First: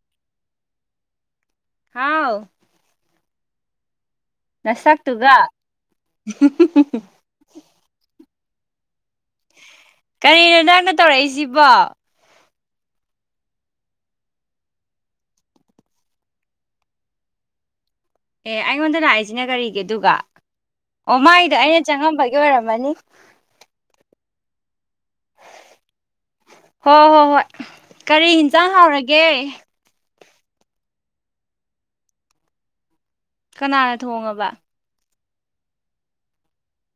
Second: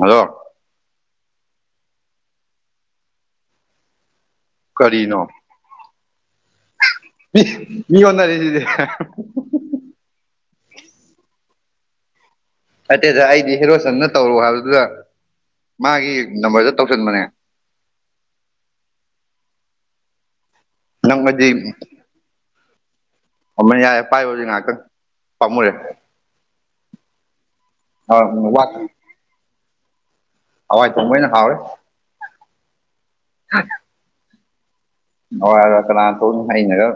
Hello ꯍꯥꯎ ꯀꯔꯤꯅꯣ ꯅꯁꯛꯇꯨꯒ ꯏꯁ ꯃꯤ ꯑꯣꯟꯅꯔꯦꯁꯤꯗꯤ ꯀꯔꯤꯅꯣ ꯅꯪꯅ ꯇꯧꯔꯛꯏꯁꯤꯕꯣ ꯅꯠꯇꯦꯗ ꯑꯩꯗꯤ ꯍꯦꯔꯣꯆꯟꯅ ꯇꯧꯔꯛꯑꯣ ꯍꯥꯏꯕꯗꯨꯗ ꯃꯥꯒꯤ ꯅꯝꯕꯔꯗ ꯇꯧꯁꯟꯕꯅꯦ ꯑꯦ ꯑꯩꯉꯣꯟꯗ ꯂꯥꯛꯏꯁꯤꯅ ꯀꯔꯤꯒꯤ ꯑꯗꯨꯒ ꯑꯣ ꯃꯥꯒꯤꯗꯣ ꯅꯪꯅꯗꯤ ꯑꯩꯅ ꯆꯪꯉꯝꯕꯒꯤ ꯑꯣꯏꯔꯝꯃꯅꯤ ꯄꯥꯏꯌꯣ ꯑꯗꯨꯗꯤ ꯉꯩꯍꯥꯛꯇꯪ ꯍꯣꯏ ꯍꯣꯏ ꯍꯣꯏ ꯀꯔꯤ ꯌꯦꯟꯁꯥꯡ ꯍꯋꯥꯏ ꯍꯥꯎꯔꯒꯦ ꯑꯋꯥꯏ ꯊꯣꯡꯕ ꯑꯣꯏꯅꯥ ꯍꯥꯎꯔꯦ ꯀꯅꯥꯅ ꯊꯣꯡꯉꯥꯕ ꯍꯋꯥꯏꯒ ꯀꯅꯥ ꯊꯣꯡꯅꯤ ꯑꯩꯅ ꯑꯗꯨꯝ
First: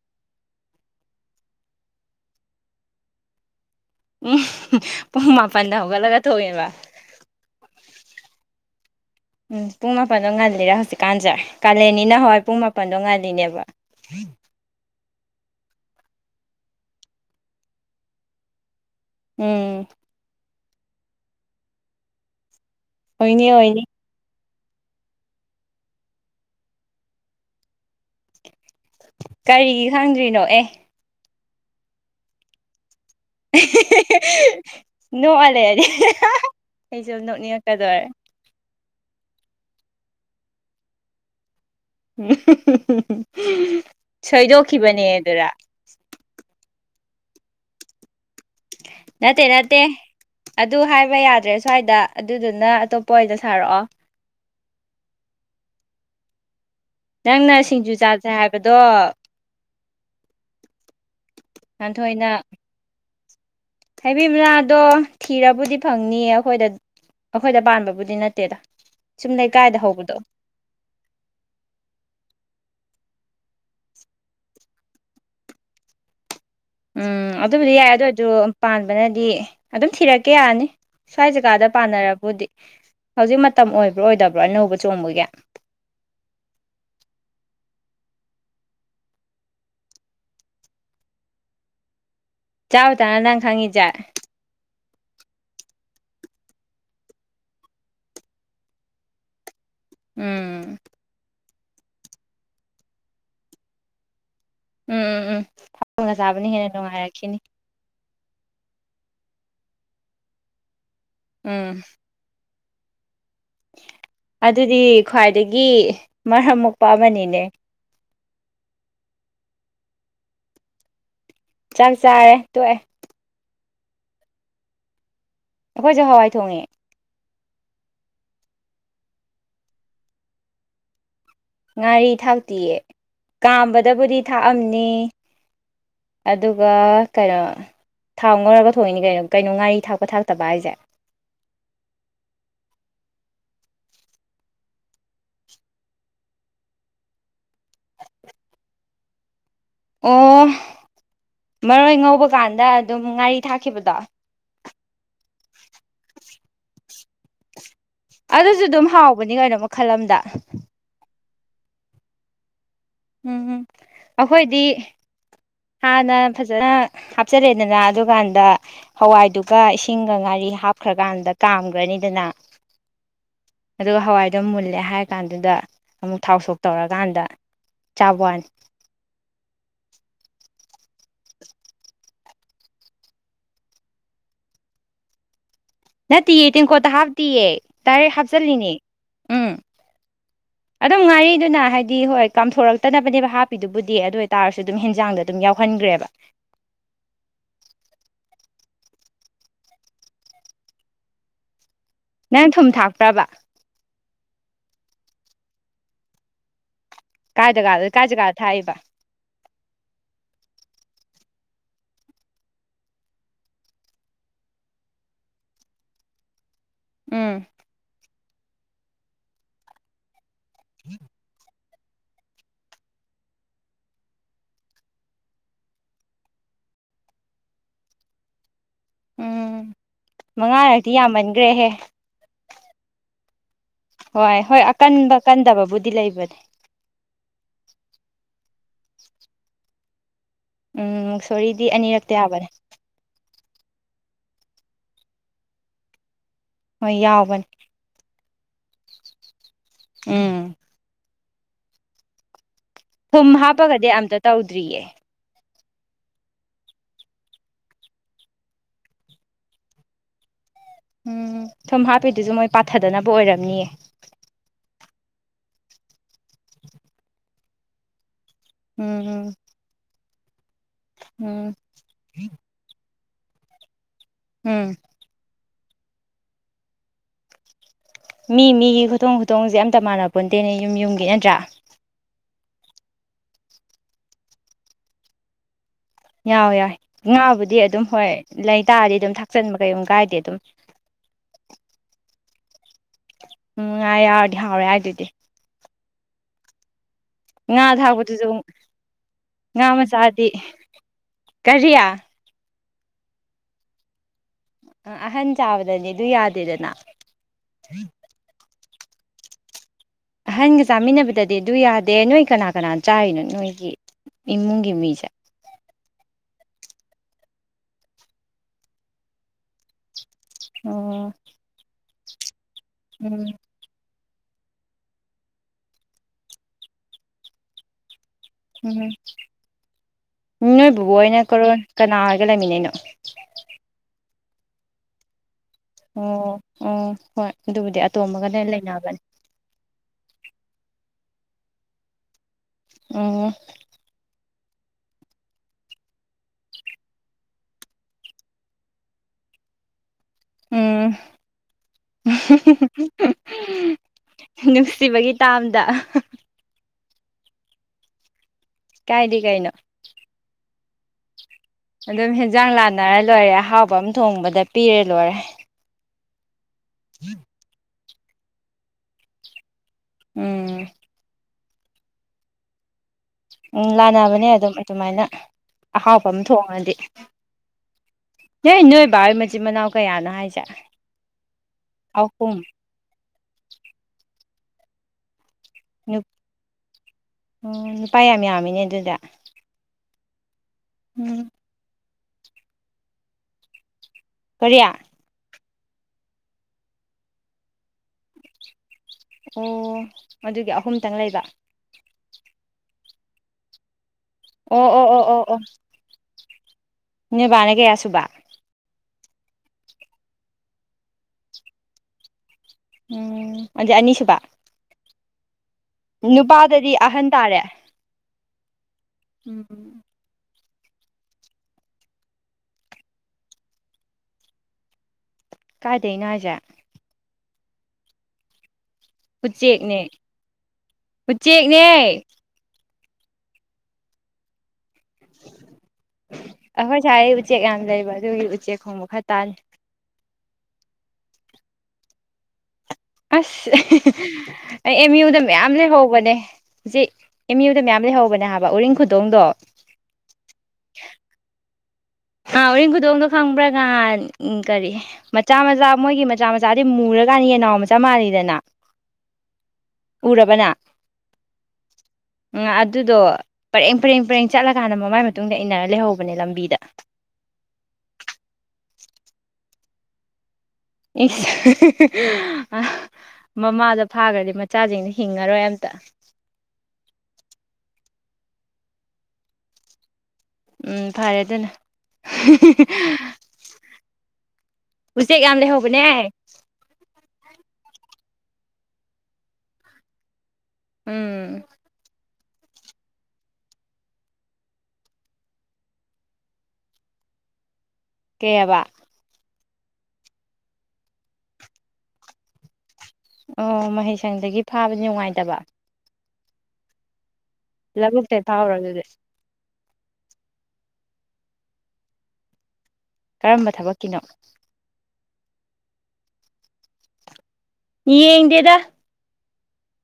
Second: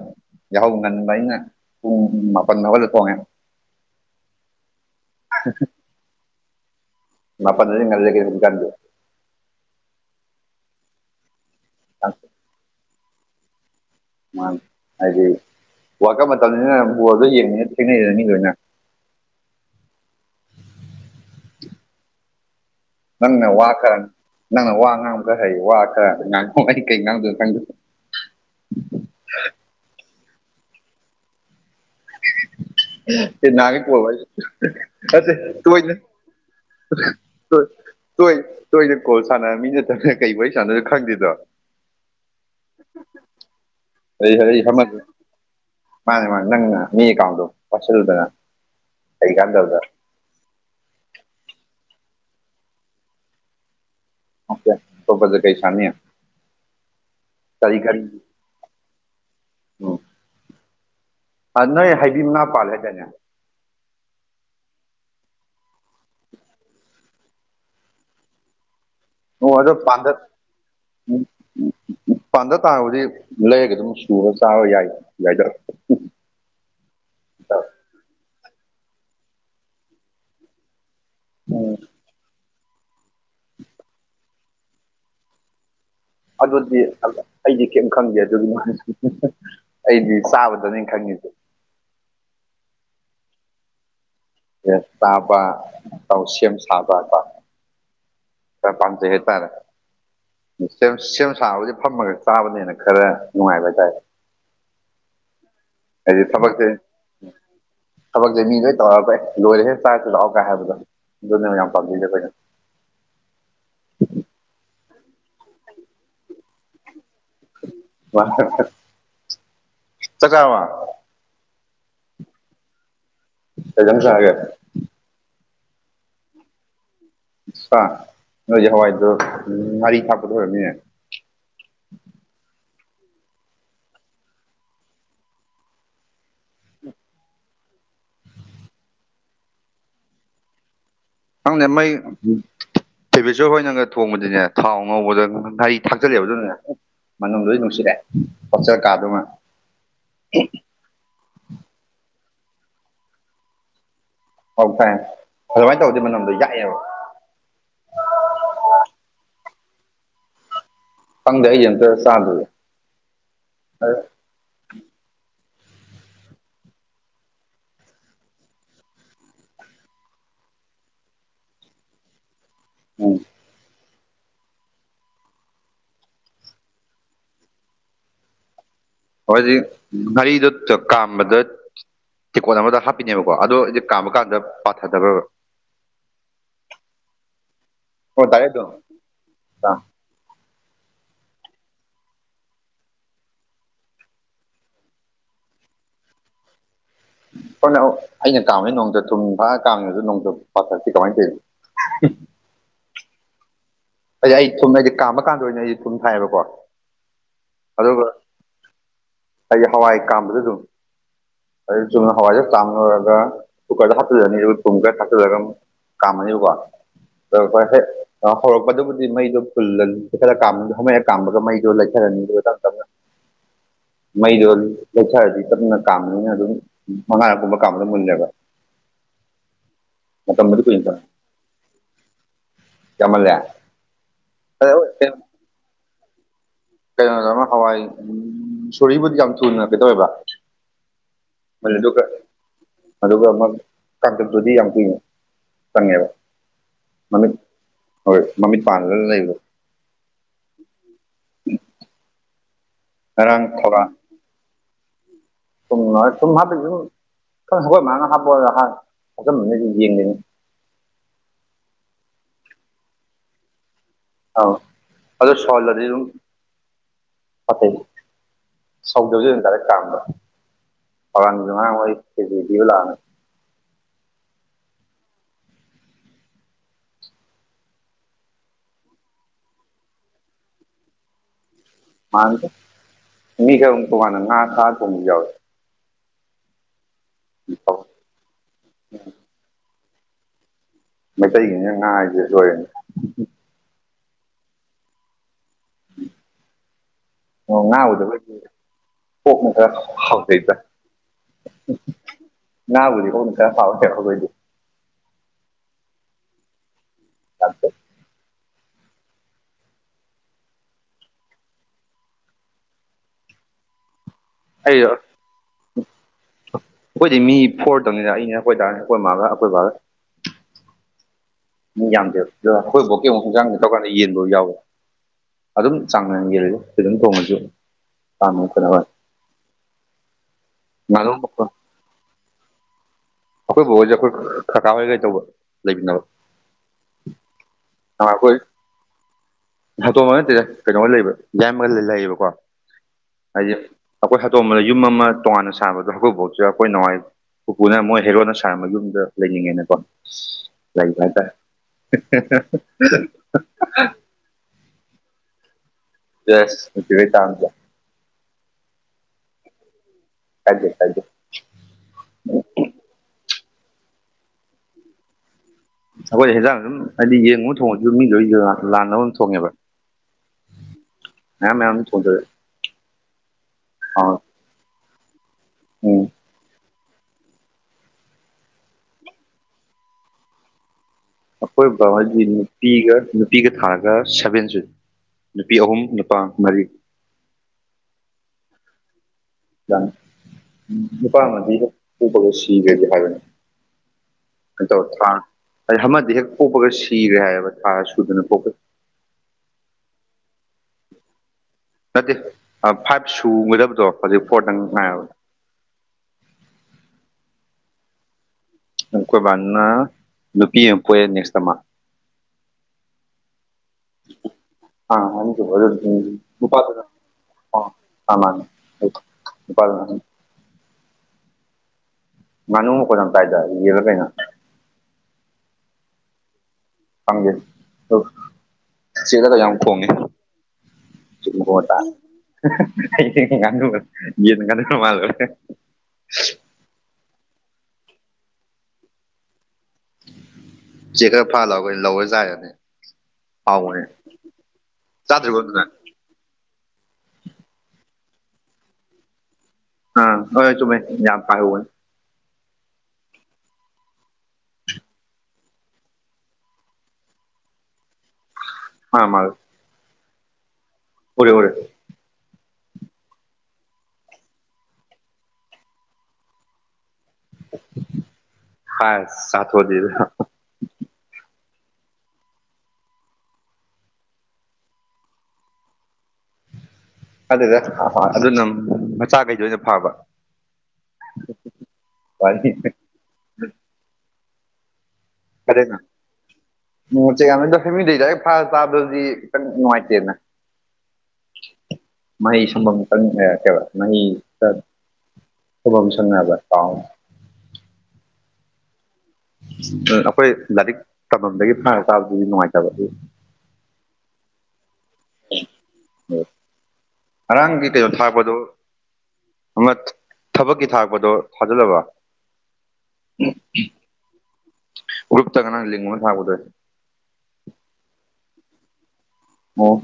ꯌꯥꯍꯧ ꯉꯟꯕ ꯑꯩꯅ ꯄꯨꯡ ꯃꯥꯄꯟꯗ ꯍꯧꯒꯠꯂꯒ ꯊꯣꯡꯉꯦ ꯄꯨꯡ ꯃꯥꯄꯟꯗ ꯍꯧꯒꯠꯂꯒ ꯊꯣꯡꯉꯤꯕ ꯃꯄꯥꯟꯗꯗꯤ ꯉꯜꯂꯧ ꯀꯩꯅꯦ ꯍꯧꯖꯤꯛꯀꯥꯟꯗꯤ ꯎꯝ ꯄꯨꯡ ꯃꯥꯄꯜꯗꯣ ꯉꯜꯂꯤꯔꯦ ꯍꯧꯖꯤꯛꯀꯥꯟꯁꯦ ꯀꯥꯂꯦꯟꯅꯤꯅ ꯍꯣꯏ ꯄꯨꯡ ꯃꯥꯄꯜꯗꯣ ꯉꯜꯂꯤꯅꯦꯕ ꯃꯥꯅꯤ ꯍꯥꯏꯗꯤ ꯋꯥꯜ ꯀꯞ ꯃꯇꯝꯅꯤꯅ ꯕꯣꯜꯗꯣ ꯌꯦꯡꯕꯅꯤꯅ ꯊꯦꯡꯅꯩꯗꯅ ꯃꯤ ꯂꯣꯏꯅ ꯎꯝ ꯑꯣꯏꯅꯤ ꯅꯪꯅ ꯋꯥ ꯑꯣꯏꯅꯤ ꯈꯔ ꯅꯪꯅ ꯋꯥ ꯉꯥꯡꯕ ꯈꯔ ꯍꯩ ꯋꯥ ꯈꯔ ꯉꯥꯡꯉꯣ ꯑꯩꯗꯤ ꯀꯩ ꯉꯥꯡꯗꯣꯏꯅꯣ ꯈꯪꯗꯦ ꯀꯔꯤꯒꯤ ꯈꯪꯗ꯭ꯔꯤꯅꯣ ꯑꯦ ꯅꯥꯍꯟꯒꯩ ꯀꯣꯂ ꯋꯥꯔꯤ ꯁꯥꯟꯅꯕ ꯅꯠꯇꯦ ꯅꯣꯛꯑ ꯂꯩꯔꯗꯤ ꯇꯣꯏꯅ ꯑꯩꯁꯨ ꯅꯣꯛꯅꯤꯡꯉꯛꯀꯗꯣꯔꯦ ꯇꯣꯏ ꯇꯣꯏꯅ ꯀꯣꯜ ꯁꯥꯟꯅꯖ ꯅꯠꯇꯕꯅꯤꯅ ꯀꯩ ꯋꯥꯔꯤ ꯁꯥꯟꯗꯣꯏꯅꯣ ꯈꯪꯗꯦꯗꯣ ꯑꯩ ꯑꯩ ꯍꯃꯗꯨ ꯁꯣꯏꯗꯣꯛꯈꯤꯕꯅꯦ ꯑꯗꯨꯔ ꯃꯥꯅꯦ ꯃꯥꯅꯦ ꯅꯪꯅ ꯃꯤ ꯑꯦꯀꯥꯎꯟꯗꯣ ꯄꯥꯏꯁꯤꯜꯂꯨꯗꯅ ꯅꯠꯇꯦ ꯅꯠꯇꯦ ꯑꯗꯨ ꯍꯥꯏꯕ ꯌꯥꯗ꯭ꯔꯦ ꯁ꯭ꯋꯥꯏꯗ ꯑꯗꯨꯗꯨꯅ ꯑꯇꯣꯞꯄ ꯑꯣꯏꯅ ꯁꯥꯔꯛꯑꯣ ꯑꯇꯣꯞꯄꯁꯦ ꯀꯔꯤ ꯁꯥꯅꯤ ꯅꯪꯅ ꯁꯤꯡꯖꯨ ꯆꯥꯁꯦ ꯍꯥꯏꯕꯗꯣ ꯎꯝ ꯅꯣꯏ ꯍꯩꯕꯤ ꯅꯥꯟꯊꯣꯏꯅ ꯃꯅꯥ ꯄꯥꯜꯂꯦ ꯍꯥꯏꯗꯥꯏꯅꯦ ꯍꯩꯕꯤ ꯃꯅꯥꯗꯣ ꯊꯤꯔꯕꯨꯗꯤ ꯐꯪꯅꯤꯌꯦ ꯑꯩꯈꯣꯏꯗ ꯑꯩꯈꯣꯏꯗ ꯄꯥꯟꯕꯕꯨꯗꯤ ꯅꯠꯇꯦꯗ ꯁꯨꯝ ꯑꯣ ꯑꯗꯣ ꯂꯩꯀꯥꯏꯗ ꯄꯥꯟꯗ ꯍꯧꯕꯗꯣ ꯎꯝ ꯄꯥꯟꯗ ꯇꯥꯔꯕꯨꯗꯤ ꯂꯩꯔꯒ ꯑꯗꯨꯝ ꯁꯨꯔ ꯆꯥꯕ ꯌꯥꯏ ꯌꯥꯏꯗꯅ ꯎꯝ ꯑꯗꯨꯕꯨꯗꯤ ꯌꯥꯏ ꯑꯗꯨ ꯑꯣꯏꯁꯨ ꯄꯥꯟꯕꯅꯗꯤ ꯑꯗꯨꯝ ꯊꯤꯔꯛꯀꯦ ꯌꯥꯔꯅꯤ ꯁ꯭ꯋꯥꯏ ꯖꯒꯥꯥꯗ ꯄꯥꯟꯅꯔꯕꯨꯗꯤ ꯍꯧꯖꯤꯛ ꯃꯇꯝ ꯑꯣꯏꯕ꯭ꯔꯣ ꯑꯣꯏꯗꯕ꯭ꯔꯣ ꯑꯅꯧꯕ ꯆꯣꯡꯕꯒꯤ ꯑꯗꯨꯗꯤ ꯑꯩꯗꯤ ꯀꯔꯤꯝ ꯈꯪꯗꯦ ꯑꯗꯨꯒꯤ ꯑꯩꯗꯤ ꯆꯥꯕꯗꯅꯤ ꯈꯪꯉꯤꯁꯤ ꯆꯥꯕ ꯇꯥꯅ ꯅꯪ ꯈꯪꯉꯤꯁꯦ ꯌꯦꯟ ꯇꯥꯕ ꯇꯥꯎ ꯁꯦꯝ ꯁꯥꯕ ꯄꯥꯛ ꯈꯔꯥ ꯄꯥꯝꯖꯩ ꯍꯥꯏꯇ꯭ꯥꯔꯦ ꯎꯝ [unintelligible] ꯁꯦꯝ ꯁꯥꯕꯨꯗꯤ ꯐꯝꯃꯒ ꯆꯥꯕꯅꯦꯅ ꯈꯔ ꯅꯨꯡꯉꯥꯏꯕ ꯍꯥꯏꯇꯥ꯭ꯔꯦ ꯎꯝ ꯎꯝ ꯎꯝ ꯊꯕꯛꯅ ꯍꯥꯏꯗꯤ ꯆꯥꯕꯅ ꯊꯕꯛꯁꯦ ꯍꯦꯟꯅ ꯅꯨꯡꯉꯥꯏꯔꯛꯈꯤꯅꯤ ꯊꯕꯛꯁꯦ ꯃꯤ ꯂꯣꯏ ꯇꯧꯔ ꯑꯩꯈꫭꯏ ꯂꯣꯏꯔꯦꯍꯦ ꯆꯥꯔꯁꯦ ꯂꯥꯛꯑꯣ ꯀꯥꯏ ꯍꯥꯏꯕꯗꯣ ꯑꯗꯨꯅꯦ ꯎꯝ ꯃꯌꯥꯝ ꯄꯥꯝꯖꯩꯁꯦ ꯑꯩꯈꯣꯏꯅ ꯑꯗꯨꯗꯤ ꯈ꯭ꯋꯥꯏꯗꯒꯤ ꯃꯔꯝ ꯃꫭꯛꯄ ꯑꯃꯅꯤꯅꯦ ꯆꯥꯛ ꯆꯥꯔꯕꫭ ꯆꯥꯛ ꯆꯥꯔꯦ ꯇꯣꯛꯑꯦ ꯀꯩ ꯏꯟꯁꯥꯡ ꯆꯥꯒꯦ ꯑꯩꯈꯣꯏꯁꯨ ꯍꯋꯥꯏ ꯊꯣꯡꯉꯦ ꯅꯣꯏꯁꯦ ꯍꯋꯥꯏꯗꯣ ꯉꯥꯔꯤ ꯊꯥꯛꯄꯗꯨ ꯑꫭꯏꯔꯝꯅꯤꯅꯦ ꯉꯥꯔꯤ ꯊꯥꯛꯇꯤꯌꯦ ꯀꯥꯝꯕꯗꯕꯨꯗꯤ ꯊꯥꯛꯑꯝꯅꯤ ꯑꯗꯨꯒ ꯀꯩꯅꯣ ꯊꯥꯎ ꯉꯧꯔꯒ ꯊꯣꯛꯏꯅꯤ ꯀꯩꯅꯣ ꯀꯩꯅꯣ ꯉꯥꯔꯤ ꯊꯥꯛꯄ ꯊꯥꯛꯇꯕ ꯍꯥꯏꯁꯦ ꯈꯪꯗꯦ ꯃꯩ ꯗꯦꯚꯦꯁꯣꯔ ꯍꯣꯏꯅꯒ ꯊꯣꯡꯕꯗꯤꯅꯦ ꯊꯥꯎ ꯉꯧꯕꯗ ꯉꯥꯔꯤ ꯊꯥꯛꯆꯜꯂꯦꯕ ꯑꯗꯨꯅꯅꯦ ꯃꯅꯨꯡ ꯂꯣꯏ ꯅꯨꯡꯁꯤꯔꯦ ꯍꯣꯁꯇꯦꯜ ꯀꯥꯗꯨꯃꯥ ꯑꯣ ꯃꯔꯣꯏ ꯉꯧꯕꯀꯥꯟꯗ ꯑꯗꯨꯝ ꯉꯥꯔꯤ ꯊꯥꯛꯈꯤꯕꯗꯣ ꯑꯥꯎ ꯇꯥꯏ ꯑꯗꯨꯃꯥꯏ ꯇꯧꯔꯗꯤ ꯃꯅꯝꯗꯣ ꯌꯥꯥꯛꯑꯦꯕ ꯑꯗꯨꯁꯨ ꯑꯗꯨꯝ ꯍꯥꯎꯕꯅꯤ ꯀꯩꯅꯣ ꯃꯈꯜ ꯑꯃꯗ ꯈꯪꯗꯦ ꯑꯩꯗꯤ ꯑꯝꯇ ꯆꯥꯗꯤꯌꯦ ꯎꯝ ꯎꯝ ꯑꯩꯈꯣꯏꯗꯤ ꯍꯥꯟꯅ ꯐꯖꯅ ꯍꯥꯞꯆꯜꯔꯦꯗꯅ ꯑꯗꯨꯀꯥꯟꯗ ꯍꯋꯥꯏꯗꯨꯒ ꯏꯁꯤꯡꯒ ꯉꯥꯔꯤ ꯍꯥꯞꯈ꯭ꯔꯥ ꯀꯥꯟꯗ ꯀꯥꯝꯈ꯭ꯔꯥꯅꯤꯗꯅ ꯎꯝ꯫ ꯑꯗꯨꯒ ꯍꯋꯥꯏꯗꯣ ꯃꯨꯜꯂꯦ ꯍꯥꯏꯔ ꯀꯥꯟꯗꯨꯗ ꯑꯃꯨꯛ ꯊꯥꯎ ꯁꯣꯛ ꯇꯧꯔꯀꯥꯟꯗ ꯆꯥꯕꫭꯟ ꯍꯧꯖꯤꯛ ꯉꯥꯔꯤꯗꯣ ꯆ ꯀꯥꯝꯕꯗ ꯇꯤꯀꯣꯠ ꯑꯃꯗ ꯍꯥꯞꯄꯤꯅꯦꯕꯀꯣ ꯑꯗꯣ ꯍꯥꯏꯗꯤ ꯀꯥꯝꯕ ꯀꯥꯟꯗ ꯄꯥꯊꯗꯕ꯭ꯔꯥꯕ ꯅꯠꯇꯦꯌꯦ ꯇꯦꯡꯀꯣꯠꯇ ꯍꯥꯞꯇꯤꯌꯦ ꯗꯥꯏꯔꯦꯛ ꯑꯣ ꯑꯗꯨꯝ ꯍꯥꯞꯆꯜꯂꯤꯅꯦ ꯎꯝ [inaudible] ꯑꯗꯨꯝ ꯉꯥꯔꯤꯗꯨꯅ ꯍꯥꯏꯗꯤ ꯍꯣꯏ ꯀꯥꯝꯊꯣꯔꯛꯇꯅꯕꯅꯦꯕ ꯍꯥꯞꯄꯤꯗꯨꯕꯨꯗꯤ ꯑꯗꯨ ꯑꯣꯏꯇꯥꯔꯁꯨ ꯑꯗꯨꯝ ꯍꯦꯟꯖꯥꯡꯗ ꯑꯗꯨꯝ ꯌꯥꯎꯍꯟꯈ꯭ꯔꯦꯕ ꯍꯣꯏꯅ ꯑꫭ ꯑꯩꯅ ꯀꯥꯝꯃꯗꯤ ꯅꯣꯡꯇ ꯊꯨꯝ ꯊꯥꯛ ꯀꯥꯝꯃꯥꯁꯨ ꯅꯣꯡꯇ ꯄꯥꯊꯔꯛꯇꯦ ꯀꯃꯥꯏ ꯇꯧꯔꯤꯅꯣ ꯅꯪ ꯊꯨꯝ ꯊꯥꯛꯄ꯭ꯔꯥꯕ ꯑ ꯑꯩ ꯊꯨꯝ ꯍꯥꯏꯗꯤ ꯀꯥꯝꯃꯥ ꯀꯥꯟꯗ ꯑꯣꯏꯅ ꯑꯩꯁꯦ ꯊꯨꯝ ꯊꯥꯛꯑꯦꯕꯀꯣ ꯀꯥꯏ ꯖꯒꯥꯗ ꯀꯥꯏ ꯖꯒꯥꯗ ꯊꯥꯛꯏꯕ ꯍꯥꯏꯗꯤ ꯍꯋꯥꯏ ꯀꯥꯝꯕꯗꫭ ꯑꯗꯨꯝ ꯑꯗꯩ ꯆꯨꯝꯅ ꯍꯋꯥꯏꯁꯦ ꯀꯥꯝ ꯂꯣꯏꯔꯒ ꯀꯨꯀꯔꯗ ꯍꯥꯞꯆꯤꯜꯂꯅꯤ ꯑꯗꯨꯒ ꯊꯨꯝ ꯈꯔ ꯊꯞꯆꯜꯂꯒ ꯑꯃꯨꯛ ꯀꯝꯃꯅꯤꯕꯀꫭ ꯎꯝ ꯑꯥ ꯍꫭꯏ ꯍꫭꯏ ꯑꯥ ꯍꯧꯔꯛꯄꯗꯕꯨꯗꯤ ꯃꯩꯗꯣ ꯐꯜꯂꯗ ꯈꯔ ꯀꯥ ꯃꯅꯨꯡꯗ ꯍꯝꯃꯦ ꯀꯥꯝꯕꯒ ꯃꯩ ꯌꫭ ꯂꯩꯊ꯭ꯔꯥꯅꯤ ꯑꯗꯨꯒ ꯇꯥꯞ ꯇꯥꯞꯅꯥ ꯃꯩꯗꯣ ꯂꯩꯊ꯭ꯔꯥꯗꯤ ꯇꯥꯞꯅ ꯀꯥꯝꯕꯅꯤꯅ ꯑꯗꯨꯝ ꯃꯅꯥꯀꯕ ꯀꯃꯔ ꯄꯨꯖꯒ ꯎꯝ ꯀꯨꯏꯅ ꯃꯉꯥꯔꯛꯇꯤ ꯌꯥꯝꯃꯟꯈ꯭ꯔꯦꯍꯦ ꯀꯃꯜꯂꯦ ꯍꯣꯏ ꯍꯣꯏ ꯑꯀꯟꯕ ꯀꯟꯗꯕꯕꯨꯗꯤ ꯂꯩꯕꯅꯦ ꯀꯩꯅꯣ ꯍꯋꯥꯏ ꯁꯣꯔꯤꯕꯨꯗꯤ ꯌꯥꯝ ꯊꯨꯅ ꯀꯩꯗꯧꯋꯦꯕ ꯎꯝ ꯁꯣꯔꯤꯗꯤ ꯃꯨꯜꯂꯦ ꯑꯗꯨꯒ ꯑꯅꯤꯔꯛꯇ ꯌꯥꯕꯅꯦ ꯑꯗꯨꯒ ꯑꯃꯨꯛ ꯀꯥꯟꯇꯛꯇꯨꯗꯤ ꯌꯥꯝ ꯀꯨꯏꯅ ꯆꯪꯉꯦꯕ꯫ ꯍꯣꯏ ꯃꯃꯤꯠ ꯌꯥꯎꯕꯅꯦ ꯍꯣꯏ ꯃꯃꯤꯠ ꯄꯥꯂꯒ ꯂꯩꯕ__ ꯎꯝ꯫ ꯇꯨꯝ ꯉꯔꯥꯡ ꯊꯧꯔꯥ ꯍꯥꯞꯄꯒꯗꯤ ꯑꯝꯇ ꯇꯧꯗ꯭ꯔꯤꯌꯦ꯫ ꯊꯨꯝ ꯊꯨꯝ ꯍꯥꯞꯄꯤꯖꯨ ꯍꯒꯣꯏ ꯃꯥꯡꯅ ꯍꯥꯞꯄꯍ ꯍꯥꯆꯟꯁꯨ ꯌꯦꯡꯗꯣꯏꯅꯤ꯫ ꯎꯝ ꯊꯨꯝ ꯍꯥꯞꯄꯤꯗꯨꯁꯨ ꯃꯣꯏ ꯄꯥꯊꯗꯅꯕ ꯑꯣꯏꯔꯝꯅꯤꯌꯦ꯫ ꯑꯧ ꯑꯗꯨ ꯁꯣꯂꯗꯤ ꯗꯨꯝ ꯄꯥꯊꯩ꯫ ꯁꯧꯗꯖꯨ ꯎꯝ ꯏꯟꯗꯥꯏꯔꯦꯛ ꯀꯥꯝꯕ ꯎꯝ [unintelligible] ꯀꯦꯖꯤ ꯄꯤꯕ ꯂꯥꯛꯑꯅꯤ꯫ ꯎꯝ꯫ ꯃꯤ ꯃꯤꯒꯤ ꯈꯨꯊꯣꯡ ꯈꯨꯗꯣꯡꯁꯦ ꯑꯝꯇ ꯃꯥꯟꯅ ꯄꯨꯟꯇꯦꯅꯦ ꯌꯨꯝ ꯌꯨꯝꯒꯤ ꯅꯠꯇ꯭ꯔꯥ꯫ ꯃꯥ ꯃꯤꯈꯃꯨꯛ ꯇꯣꯉꯥꯟꯅ ꯉꯥ ꯊꯥꯑ ꯊꯣꯡꯕꯖꯨ ꯌꯥꯎꯑꯦ꯫ ꯌꯥꯎꯏ ꯌꯥꯎꯏ ꯉꯥꯕꯨꯗꯤ ꯑꯗꯨꯝ ꯍꯣꯏ ꯂꯩꯇꯥꯥꯔꯗꯤ ꯑꯗꯨꯝ ꯊꯥꯛꯆꯟꯕ ꯀꯩꯒꯨꯝ ꯀꯥꯏꯗꯦ ꯑꯗꯨꯝ꯫ ꯃꯩꯇꯩꯒꯤꯅ ꯉꯅꯥ ꯍꯥꯏꯖꯤꯗ ꯂꯣꯏꯔꯦꯅꯦ꯫ ꯎꯝ ꯉꯥ ꯌꯥꯎꯔꯗꯤ ꯍꯥꯎꯔꯦ ꯍꯥꯏꯗꯨꯗꯤ꯫ ꯑꯣ ꯉꯥ ꯊꯥꯛꯄꯗꯨꯁꯨ ꯉꯥꯕꯨꯗꯕꯨꯗꯤ ꯑꯣꯛꯅ ꯉꯥ ꯈꯔ ꯃꯆꯥꯗꯤ ꯍꯥꯎꯖꯩꯗ ꯀꯔꯤꯌꯥ꯫ [unintelligible] ꯑ ꯑꯍꯟ ꯆꯥꯕꯗꯗꯤ ꯑꯗꯨ ꯌꯥꯗꯦꯗꯅ꯫ [unintelligible] ꯑꯍꯟꯒ ꯆꯥꯃꯤꯟꯅꯕꯗꯗꯤ ꯑꯗꯨ ꯌꯥꯗꯦ ꯅꯣꯏ ꯀꯅꯥ ꯀꯅꯥ ꯆꯥꯔꯤꯅꯣ ꯅꯣꯏꯒꯤ꯫ ꯏꯃꯨꯡꯒꯤ ꯑꯩꯗꯣ꯫ ꯃꯤꯁꯦ ꯈꯣꯏꯗꯤ ꯃꯤ ꯐꯣꯔꯗꯪꯅꯤꯗ ꯑꯩꯅꯦ ꯈꯣꯏꯗꯥꯅꯦ ꯈꯣꯏ ꯃꯥꯒ ꯈꯣꯏ ꯕꯥꯒ꯫ ꯑꯣ꯫ ꯃꯤ ꯌꯥꯝꯗꯦꯕ ꯗꯣ ꯈꯣꯏꯕꯣꯛꯀꯤ ꯑꯃꯨꯛ ꯎꯝ ꯍꯤꯟꯖꯥꯡꯗ__ ꯇꯧꯀꯥꯟꯗ ꯌꯦꯟꯕ ꯌꯥꯎꯋꯦ ꯑꯗꯨꯝ ꯆꯥꯡꯅꯥꯏꯅ ꯌꯦꯜꯂꯒ ꯑꯗꯨꯝ ꯇꯣꯡꯉꯁꯨ꯫ ꯎꯝ ꯅꯣꯏ ꯉꯥꯅꯨ ꯕꯣꯕꯣꯑꯣꯏꯅ ꯀꯔꯣꯟ ꯑꯩꯈꯣꯏ ꯀꯅꯥꯑꯣꯏꯒ ꯂꯩꯃꯤꯟꯅꯩꯅꯣ꯫ ꯑꯩꯈꯣꯏ ꯕꯣꯕꯣꯁꯦ ꯑꯩꯈꯣꯏ ꯀꯀꯥ ꯍꯣꯏ ꯂꯩꯗꯧꯕ꯫ ꯑꯣ ꯑꯣ ꯍꯣꯏ ꯑꯗꯨꯕꯨꯗꯤ ꯑꯇꯣꯝꯕꯒ ꯑꯩꯈꯣꯏ ꯗ ꯂꯩꯅꯕꯅꯦ꯫ ꯍꯥꯇꯣꯝꯕ ꯅꯠꯇꯦꯗ ꯀꯩꯅꯣ ꯂꯩꯕ ꯌꯥꯏꯃꯒ ꯂꯩꯌꯦꯕꯀꯣ ꯎꯝ ꯍꯥꯏꯗꯤ__ ꯑꯩꯈꯣꯏ ꯍꯥꯇꯣꯝꯕꯗ ꯌꯨꯝ ꯑꯃ ꯇꯣꯉꯥꯟꯅ ꯁꯥꯕꯗꯣ ꯈꯣꯏꯕꯣꯁꯨ ꯌꯥꯎ ꯈꯣꯏ ꯅꯋꯥꯏ ꯄꯨꯄꯨꯅ ꯃꯣꯏ__ ꯍꯦꯔꯣ ꯅ ꯁꯥꯥꯔꯝꯕ ꯌꯨꯝꯗꯣ ꯂꯩꯅꯤꯡꯉꯦꯅꯀꯣ__ ꯎꯝ ꯂꯩꯕ ꯫ ꯅꯨꯡꯁꯤꯕꯒꯤ ꯇꯥꯝꯗ꯫ ꯌꯦꯁ ꯅꯨꯄꯤꯔꯩ ꯇꯥꯝꯆꯥ꯫ ꯁ꯭ꯇꯥꯏꯗꯤ ꯀꯩꯅꯣ꯫ ꯀꯥꯏꯗꯦ ꯀꯥꯏꯗꯦ꯫ ꯑꯗꯨꯝ ꯍꯦꯟꯖꯥꯡ ꯂꯥꯟꯅꯔ ꯂꯣꯏꯔꯦ ꯑꯍꯥꯎꯕ ꯑꯃ ꯊꯣꯡꯕꯗ ꯄꯤꯔ ꯂꯣꯏꯔꯦ꯫ ꯑꯩꯈꯣꯏ ꯍꯩꯖꯥꯡ ꯑꯗꯨꯝ ꯍꯥꯏꯗꯤ ꯌꯦꯡꯉꯨ ꯊꯣꯡꯉꯁꯨ ꯃꯤꯂꯣꯏ ꯂꯥꯟꯅꯕ ꯑꯗꯨꯝ ꯊꯣꯡꯉꯦꯕ꯫ ꯎꯝ꯫ ꯑ ꯃꯌꯥꯝ ꯊꯣꯡꯗꯣꯑꯦ꯫ ꯎꯝ ꯂꯥꯟꯅꯕꯅꯦ ꯑꯗꯨꯝ ꯑꯗꯨꯃꯥꯏꯅ ꯎꯝ ꯑꯍꯥꯎꯕ ꯑꯃ ꯊꯣꯡꯉꯗꯤ ꯅꯣꯏ ꯅꯣꯏ ꯕꯥ ꯍꯣꯏ ꯃꯆꯤꯟ ꯃꯅꯥꯎ ꯀꯌꯥꯅꯣ ꯍꯥꯏꯁꯦ ꯑꯩꯈꯣꯏ ꯕꯥ ꯍꯣꯏꯗꯤ ꯑꯍꯨꯝ ꯅꯨꯄꯤꯒ ꯅꯨꯄꯤꯒ ꯊꯥꯔꯒ ꯁꯚꯦꯟ ꯁꯨꯨꯏ ꯅꯨꯄꯤ ꯑꯍꯨꯝ ꯅꯨꯄꯥ ꯃꯔꯤ ꯑꯣ ꯅꯨꯄꯥ ꯌꯥꯝ ꯌꯥꯝꯃꯤꯅꯦ ꯑꯗꯨꯗꯤ [inaudible] ꯅꯨꯄꯥ ꯎꯝ ꯑꯃ ꯅꯨꯄꯤꯒ ꯄꯣꯛꯄꯒ ꯁꯤꯈ꯭ꯔꯦꯗꯤ ꯍꯥꯏꯕꯅꯦ ꯀꯔꯤ ꯀꯩ ꯇꯧꯔꯛꯄ [inaudible] ꯑꯃꯗꯤ ꯍꯦꯛ ꯄꯣꯛꯄꯒ ꯁꯤꯔꯦ ꯍꯥꯏꯌꯦꯕ ꯊꯥ ꯁꯨꯗꯅ ꯄꯣꯛꯄꯒꯤ ꯑꯣ ꯑꯗꯨꯒꯤ ꯑꯍꯨꯝꯇꯪ ꯂꯩꯕ ꯅꯠꯇꯦ ꯐꯥꯏꯚ ꯁꯨꯒꯗꯕꯗꯣ ꯍꯧꯖꯤꯛ ꯐꯣꯔꯗꯪ ꯑꯣ ꯑꯣ ꯑꯣ ꯉꯥꯏꯔꯕ ꯑꯣ ꯑꯣ ꯅꯣꯏꯕꯥꯅ ꯀꯌꯥ ꯁꯨꯕ ꯑꯩꯈꯣꯏ ꯕꯥꯅ ꯅꯨꯄꯤ ꯑꯃ ꯄꯣꯛꯑꯦ ꯅꯦꯛꯁꯇ ꯃꯥ ꯎꯝ ꯑꯗꯤ ꯑꯅꯤꯁꯨꯕ ꯑ ꯑꯅꯤꯁꯨꯕ ꯑꯗꯨꯗꯨ ꯅꯨꯄꯥꯗꯗꯤ ꯑꯍꯟ ꯇꯥꯔꯦ ꯑꯥ ꯃꯥꯅꯦ ꯎꯝ ꯅꯨꯄꯥꯗꯨꯅ ꯉꯥꯅꯨ ꯃꯈꯣꯟ ꯌꯥꯝ ꯇꯥꯏꯗ ꯌꯦꯟꯔ ꯀꯩꯅ ꯀꯥꯗꯩꯅꯣ ꯍꯥꯏꯖꯦ ꯈꯪꯗꯦ [inaudible] ꯌꯥꯝ ꯎꯆꯦꯛꯅꯦ ꯈꯣꯡꯉꯦ ꯇꯨ ꯎꯆꯦꯛꯅꯦ ꯍꯤꯡꯒꯣꯟꯗ ꯑꯩꯈꯣꯏ ꯑꯩꯗꯤ ꯉꯥꯅꯨ ꯌꯦꯟ ꯉꯥꯅꯨꯒ ꯃꯥꯜꯂꯨꯔꯦ ꯑꯩꯈꯣꯏ ꯁ꯭ꯋꯥꯏ ꯎꯆꯦꯛ ꯌꯥꯝ ꯂꯩꯕ ꯑꯗꯨꯒꯤ ꯎꯆꯦꯛ ꯈꯣꯡꯕ ꯈꯔ ꯇꯥꯅꯤ ꯎꯆꯦꯛ ꯈꯔ ꯐꯥꯔ [inaudible] ꯂꯧꯔ ꯆꯥꯏꯅꯦ ꯑꯁ ꯑꯩ ꯑꯦꯝ ꯌꯨꯗ ꯆꯥꯗ꯭ꯔꯤꯕꯣ ꯃꯌꯥꯝ ꯑꯗꯨꯅ ꯂꯩꯍꯧꯕꯅꯦ ꯍꯧꯖꯤꯛ ꯑꯦꯝ ꯌꯨꯗ ꯃꯌꯥꯝ ꯂꯩꯍꯧꯕꯅꯦ ꯍꯥꯏꯕ ꯎꯔꯤꯡ ꯈꯨꯗꯣꯡꯗꯣ ꯑꯥ ꯍꯣꯏ ꯆꯨꯝꯃꯦ ꯌꯥꯝ ꯄꯥꯏꯍꯧꯕꯅꯦ ꯑꯥ ꯎꯔꯤꯡ ꯈꯨꯗꯣꯡꯗꯣ ꯈꯪꯕ꯭ꯔꯥ ꯅꯍꯥꯟ ꯀꯔꯤ ꯃꯆꯥ ꯃꯆꯥ ꯃꯣꯏꯒꯤ ꯃꯆꯥ ꯃꯆꯥꯗꯤ ꯃꯨꯔꯀꯥꯟꯗ ꯌꯦꯟꯅꯥꯎ ꯃꯆꯥ ꯃꯥꯜꯂꯤꯗꯅ ꯑ ꯃꯥꯜꯂꯦ ꯎꯔꯕ ꯅꯪ ꯎꯔꯦ ꯎꯔꯦ ꯎꯝ ꯑꯗꯨꯗꯣ ꯄꯔꯦꯡ ꯄꯔꯦꯡ ꯄꯔꯦꯡ ꯆꯠꯂꯀꯥꯟꯗ ꯃꯃꯥꯏ ꯃꯇꯨꯡꯗ ꯏꯟꯅꯔ ꯂꯩꯍꯧꯕꯅꯦ ꯂꯝꯕꯤꯗ ꯍꯥꯁ ꯆꯥꯊꯣꯛꯑꯖꯤꯔꯥ ꯏꯁ ꯃꯃꯥꯗꯣ ꯐꯥꯈ꯭ꯔꯗꯤ ꯃꯆꯥꯁꯤꯡꯗꯣ ꯍꯤꯡꯉꯔꯣꯏ ꯑꯝꯇ ꯅꯠꯇꯦꯗ ꯑꯗꯨꯅ ꯃꯆꯥꯖꯤꯡꯗꯣ ꯑꯣꯏꯅ ꯐꯥꯕ ꯎꯝ ꯐꯔꯦ ꯑꯗꯨꯅ ꯋꯥꯅꯤ ꯎꯆꯦꯛ ꯌꯥꯝ ꯑꯗꯨꯅ ꯂꯩꯍꯧꯕꯅꯦ [inaudible] ꯗꯥꯏꯔꯦꯛ ꯐꯥꯔ ꯆꯥꯕꯗꯨꯗꯤ ꯈꯤꯇꯪ ꯅꯨꯡꯉꯥꯏꯇꯦꯗꯅ ꯎꯝ ꯃꯍꯩ ꯁꯪꯐꯝ ꯁꯪ [inaudible] ꯃꯍꯩ ꯁꯨꯝꯐꯝ ꯁꯪ ꯍꯥꯏꯕ꯭ꯔꯥ ꯀꯥꯎꯔꯦ ꯀꯩ ꯑꯕꯥ ꯎꯝ ꯑꯩꯈꯣꯏ ꯂꯥꯏꯔꯤꯛ ꯇꯝꯐꯝꯗꯒꯤ ꯐꯥꯔ ꯆꯥꯕꯗꯨꯗꯤ ꯅꯨꯡꯉꯥꯏꯇꯕ ꯑꯗꯨꯏꯅꯦ ꯑꯣ ꯃꯍꯩꯁꯪꯗꯒꯤ ꯐꯥꯕꯗꯤ ꯅꯨꯡꯉꯥꯏꯇꯕ ꯑꯉꯥꯡꯒꯤ ꯀꯩꯅꯣ ꯂꯧꯕꯨꯛꯇꯩ ꯊꯥꯛꯔꯛꯄꯗꯣ ꯐꯥꯎꯔꯣ ꯑꯗꯨꯗꯤ ꯑꯃꯥ ꯊꯕꯛꯀꯤ ꯊꯥꯛꯔꯛꯄꯗꯣ ꯊꯥꯖꯜꯂꯕꯣ ꯀꯔꯝꯕ ꯊꯕꯛꯀꯤꯅꯣ ꯒꯨꯔꯞꯇ ꯉꯔꯡ ꯂꯤꯡ ꯑꯃꯥ ꯊꯔꯛꯄꯗꯣꯍꯦ ꯌꯦꯡ ꯗꯦꯗꯥ ꯑꯣ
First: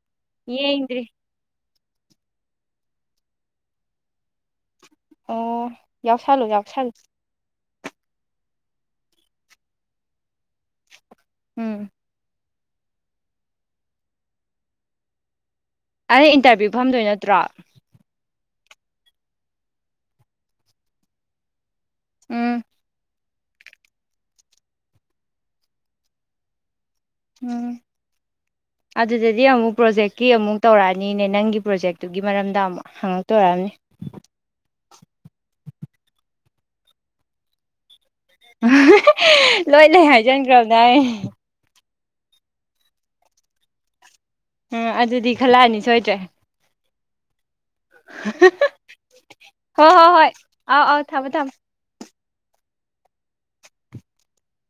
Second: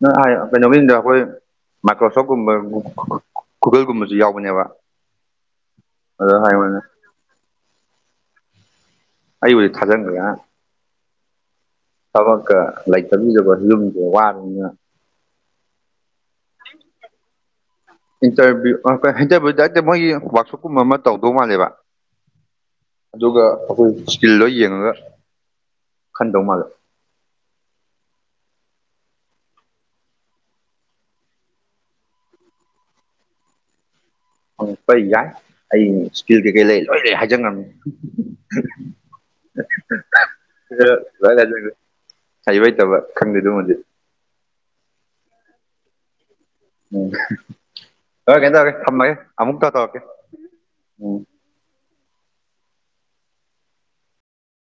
ꯅꯪ ꯑꯥꯏ ꯀꯩꯅꯣꯒꯤꯅꯤꯗ ꯌꯦꯡꯗ꯭ꯔꯤ ꯑꯩꯈꯣꯏ ꯃꯥꯏꯀ꯭ꯔꯣꯁꯣꯞꯀꯨꯝꯕ ꯒꯨꯒꯜꯒꯨꯝꯕꯁꯨ ꯌꯥꯎꯕꯅꯦꯕ ꯑꯣ ꯑꯣ ꯑꯗ ꯌꯥꯎꯁꯜꯂꯨ ꯍꯥꯏꯕꯅꯦ ꯌꯥꯎꯁꯜꯂꯨ ꯑꯩꯕꯨꯗꯤ ꯊꯥꯖꯟꯒ꯭ꯔꯦ ꯉꯔꯥꯡ ꯎꯝ ꯊꯕꯛꯀ ꯂꯩꯇꯝꯖꯤꯗꯀꯣ ꯌꯨꯝꯖꯨ ꯃꯨꯛ ꯋꯥꯅꯤꯅ ꯑꯩ ꯏꯟꯇꯔꯚꯤꯌꯨ ꯐꯝꯗꯣꯏ ꯅꯠꯇ꯭ꯔꯣ ꯏꯟꯇꯔꯚꯤꯌꯨ [unintelligible] ꯅꯠꯇꯦ ꯃꯣꯏꯒꯤ ꯋꯥ꯭ꯔꯛꯁꯣꯞꯀꯨꯝꯕ ꯑꯃ ꯇꯧꯗꯧ ꯃꯥꯜꯂꯦꯕ ꯎꯝ ꯑꯗꯨꯒ ꯑꯩꯈꯣꯏ ꯏꯁꯀꯤꯜ ꯂꯣꯏ ꯌꯦꯡꯉꯒ ꯈꯟꯗꯧ ꯃꯥꯜꯂꯦ ꯎꯝ ꯑꯗꯨꯗꯗꯤ ꯑꯃꯨꯛ ꯄ꯭ꯔꯣꯖꯦꯛꯀꯤ ꯑꯃꯨꯛ ꯇꯧꯔꯛꯑꯅꯤꯅꯦ ꯅꯪꯒꯤ ꯄ꯭ꯔꯣꯖꯦꯛꯇꯨꯒꯤ ꯃꯔꯝꯗ ꯑꯃꯨꯛ ꯍꯥꯡ ꯉꯥꯛꯇꯣꯏ ꯑꯣꯏꯔꯝꯅꯤ ꯍꯪꯉꯛꯄ ꯌꯥꯏ ꯑꯩ ꯏꯁꯀꯤꯜ ꯀꯩꯀꯩ ꯂꯩ ꯂꯣꯏ ꯂꯩ ꯍꯥꯏꯖꯟꯒ꯭ꯔꯝꯃꯤ ꯂꯣꯏꯅꯥ ꯂꯩ ꯍꯥꯏꯖꯟꯒ꯭ꯔꯝꯅꯦ ꯍꯥꯏ [inaudible] ꯍꯩꯕ ꯍꯩꯇꯕ ꯈꯪꯗꯦ ꯑꯗꯨꯝꯃꯗꯤ ꯎꯝ ꯑꯗꯨꯗꯤ ꯈꯜꯂꯛꯑꯅꯤ ꯁꯣꯏꯗ꯭ꯔꯦ ꯎꯝ [unintelligible] ꯊꯥꯝꯃꯒꯦ ꯑꯃꯨꯛ ꯀꯛ ꯇꯧ ꯍꯣꯏ ꯇꯧꯔꯛꯀꯦ ꯍꯣꯏ ꯍꯣꯏ ꯑꯥꯎ ꯑꯥꯎ ꯎꯝ ꯊꯝꯃꯣ ꯊꯝꯃꯣ